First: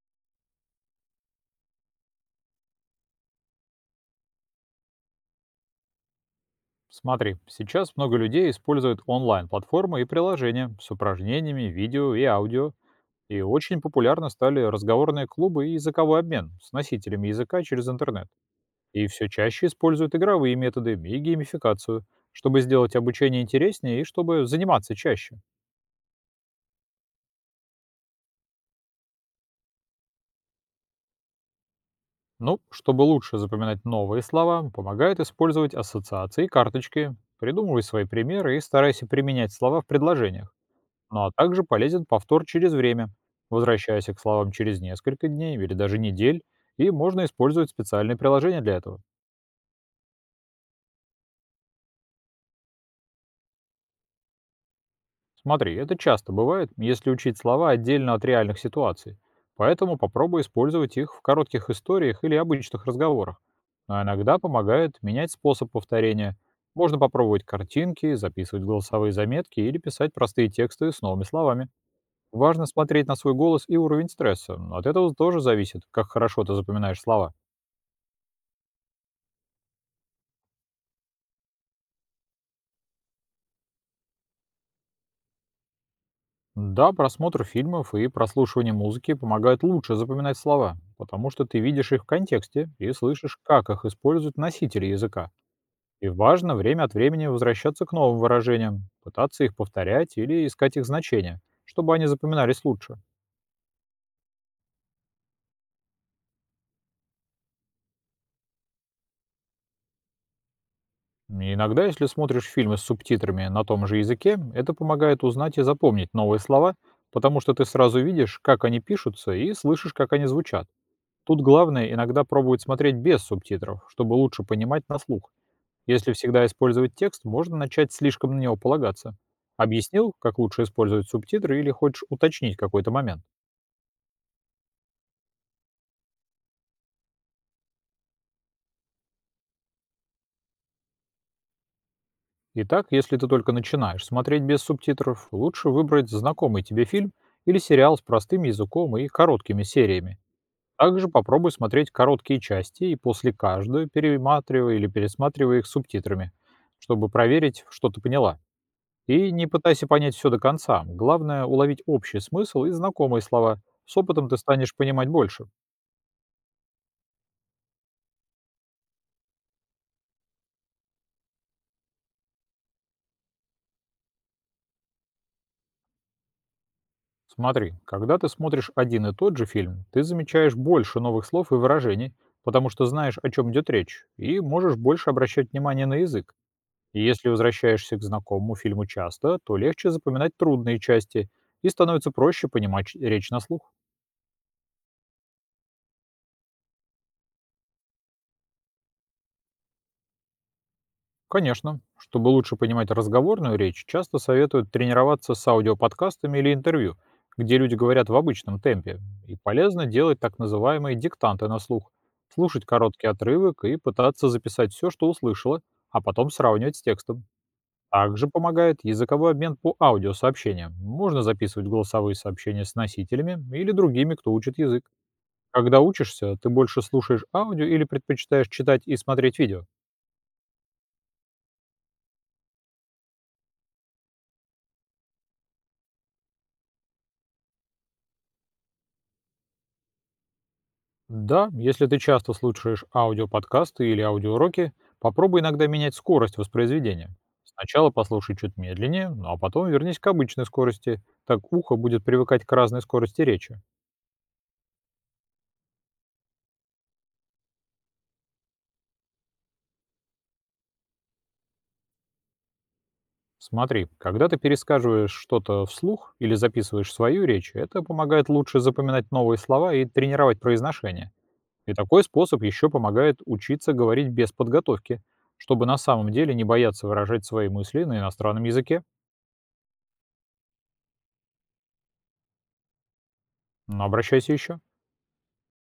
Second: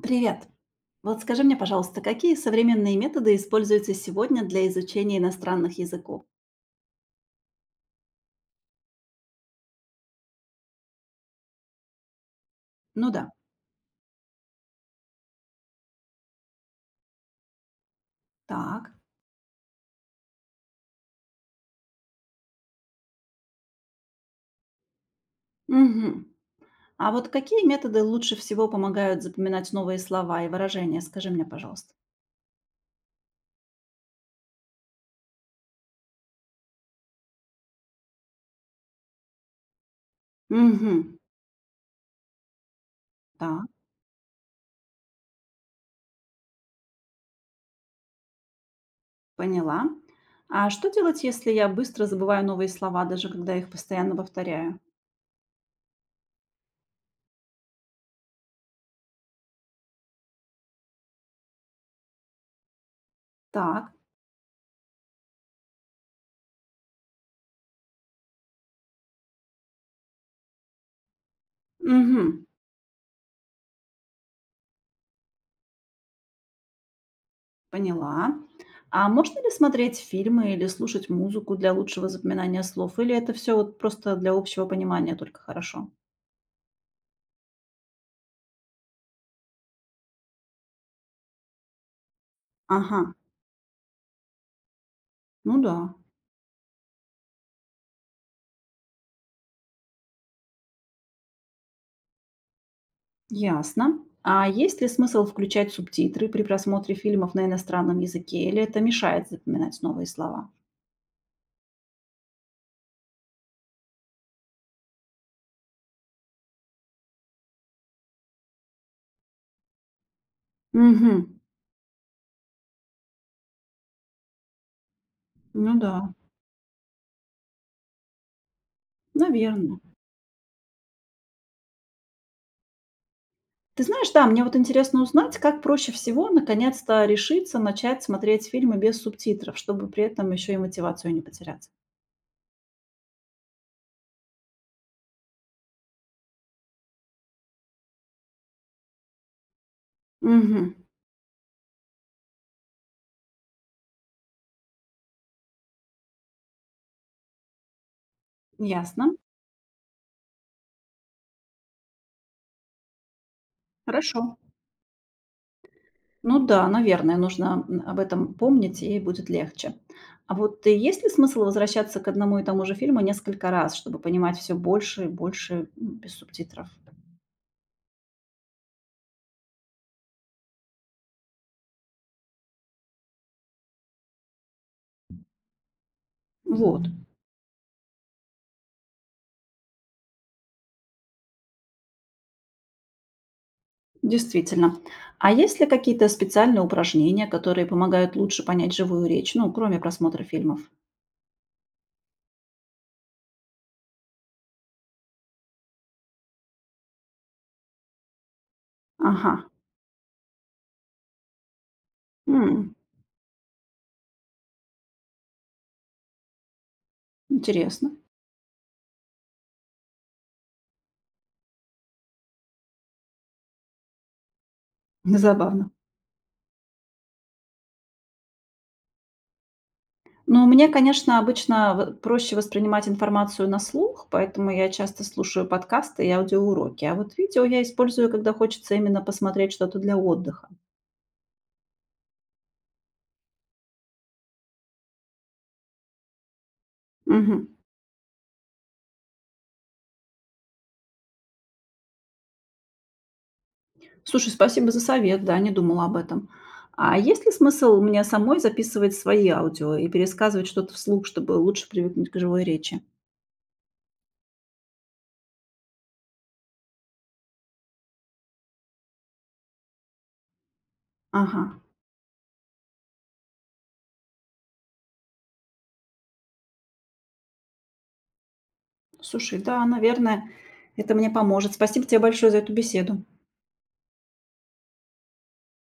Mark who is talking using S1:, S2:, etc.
S1: Привет! Вот скажи мне, пожалуйста, какие современные методы используются сегодня для изучения иностранных языков?
S2: Смотри, сейчас много людей используют онлайн-платформы и приложения с упражнениями, видео и аудио.
S1: Ну да,
S2: И очень популярны стали разговорные клубы и языковой обмен с носителями языка через интернет.
S1: так.
S2: И все чаще используют игровые методы и геймификацию, чтобы сделать обучение интереснее и чтобы заниматься чаще.
S1: Мгм. А вот какие методы лучше всего помогают запоминать новые слова и выражения? Скажи мне, пожалуйста.
S2: Ну, чтобы лучше запоминать новые слова, помогает использовать ассоциации и карточки. Придумывай свои примеры и старайся применять слова в предложениях.
S1: Угу.
S2: Ну а также полезен повтор через время,
S1: Так,
S2: возвращаясь к словам через несколько дней или даже недель, и можно использовать специальные приложения для этого.
S1: поняла. А что делать, если я быстро забываю новые слова, даже когда их постоянно повторяю?
S2: Смотри, это часто бывает, если учить слова отдельно от реальных ситуаций. Поэтому попробуй использовать их в коротких историях или обычных разговорах.
S1: Так.
S2: А иногда помогает менять способ повторения. Можно попробовать картинки, записывать голосовые заметки или писать простые тексты с новыми словами.
S1: Угу.
S2: Важно смотреть на свой голос и уровень стресса. От этого тоже зависит, как хорошо ты запоминаешь слова.
S1: Поняла. А можно ли смотреть фильмы или слушать музыку для лучшего запоминания слов? Или это все вот просто для общего понимания только хорошо?
S2: Да, просмотр фильмов и прослушивание музыки помогают лучше запоминать слова, потому что ты видишь их в контексте и
S1: Ага,
S2: слышишь, как их используют носители языка.
S1: ну да,
S2: И важно время от времени возвращаться к новым выражениям, пытаться их повторять или искать их значения, чтобы они запоминались лучше.
S1: ясно. А есть ли смысл включать субтитры при просмотре фильмов на иностранном языке? Или это мешает запоминать новые слова?
S2: Иногда, если смотришь фильмы с субтитрами на том же языке, это помогает узнать и запомнить новые слова, потому что ты сразу видишь, как они пишутся и слышишь, как они звучат.
S1: Угу,
S2: Тут главное иногда пробовать смотреть без субтитров, чтобы лучше понимать на слух.
S1: ну да,
S2: Если всегда использовать текст, можно начать слишком на него полагаться.
S1: наверное.
S2: Объяснил, как лучше использовать субтитры или хочешь уточнить какой-то момент?
S1: Ты знаешь, да, мне вот интересно узнать, как проще всего наконец-то решиться начать смотреть фильмы без субтитров, чтобы при этом еще и мотивацию не потерять.
S2: Итак, если ты только начинаешь смотреть без субтитров, лучше выбрать знакомый тебе фильм или сериал с простым языком и короткими сериями.
S1: Угу,
S2: Также попробуй смотреть короткие части и после каждой перематривай или пересматривай их с субтитрами, чтобы проверить, что ты поняла.
S1: ясно.
S2: И не пытайся понять все до конца. Главное– уловить общий смысл и знакомые слова. С
S1: Хорошо.
S2: опытом ты станешь понимать больше.
S1: Ну да, наверное, нужно, об этом помнить, и будет легче. А вот, есть ли смысл возвращаться к одному и тому же фильму несколько раз, чтобы понимать все больше и больше, без субтитров?
S2: Смотри, когда ты смотришь один и тот же фильм, ты замечаешь больше новых слов и выражений, потому что знаешь, о чем идет речь, и можешь больше обращать внимание на язык.
S1: Вот,
S2: И если возвращаешься к знакомому фильму часто, то легче запоминать трудные части и становится проще понимать речь на слух.
S1: действительно. А есть ли какие-то специальные упражнения, которые помогают лучше понять живую речь, ну, кроме просмотра фильмов?
S2: Конечно. Чтобы лучше понимать разговорную речь, часто советуют тренироваться с аудиоподкастами или интервью, где люди говорят в обычном темпе.
S1: Ага.
S2: И полезно делать так называемые диктанты на слух, слушать
S1: М,
S2: короткий отрывок и пытаться записать все, что услышала, а потом сравнивать с текстом.
S1: интересно,
S2: Также помогает языковой обмен по аудиосообщениям. Можно записывать голосовые сообщения с носителями или другими, кто учит язык.
S1: забавно.
S2: Когда учишься, ты больше слушаешь аудио или предпочитаешь читать и смотреть видео?
S1: Ну, мне, конечно, обычно в проще воспринимать информацию на слух, поэтому я часто слушаю подкасты и аудиоуроки. А вот видео я использую, когда хочется именно посмотреть что-то для отдыха.
S2: Да, если ты часто слушаешь аудиоподкасты или аудиоуроки, попробуй иногда менять скорость воспроизведения.
S1: Мгм.
S2: Сначала послушай чуть медленнее, ну а потом вернись к обычной скорости. Так ухо будет привыкать к разной скорости речи.
S1: Слушай, спасибо за совет, да, не думала об этом. А есть ли смысл мне самой записывать свои аудио и пересказывать что-то вслух, чтобы лучше привыкнуть к живой речи?
S2: Смотри, когда ты пересказываешь что-то вслух или записываешь свою речь, это помогает лучше запоминать новые слова и тренировать произношение.
S1: Ага.
S2: И такой способ еще помогает учиться говорить без подготовки, чтобы на самом деле не бояться выражать свои мысли на иностранном языке.
S1: Слушай, да, наверное, это мне поможет. Спасибо тебе большое за эту беседу.
S2: Но обращайся еще.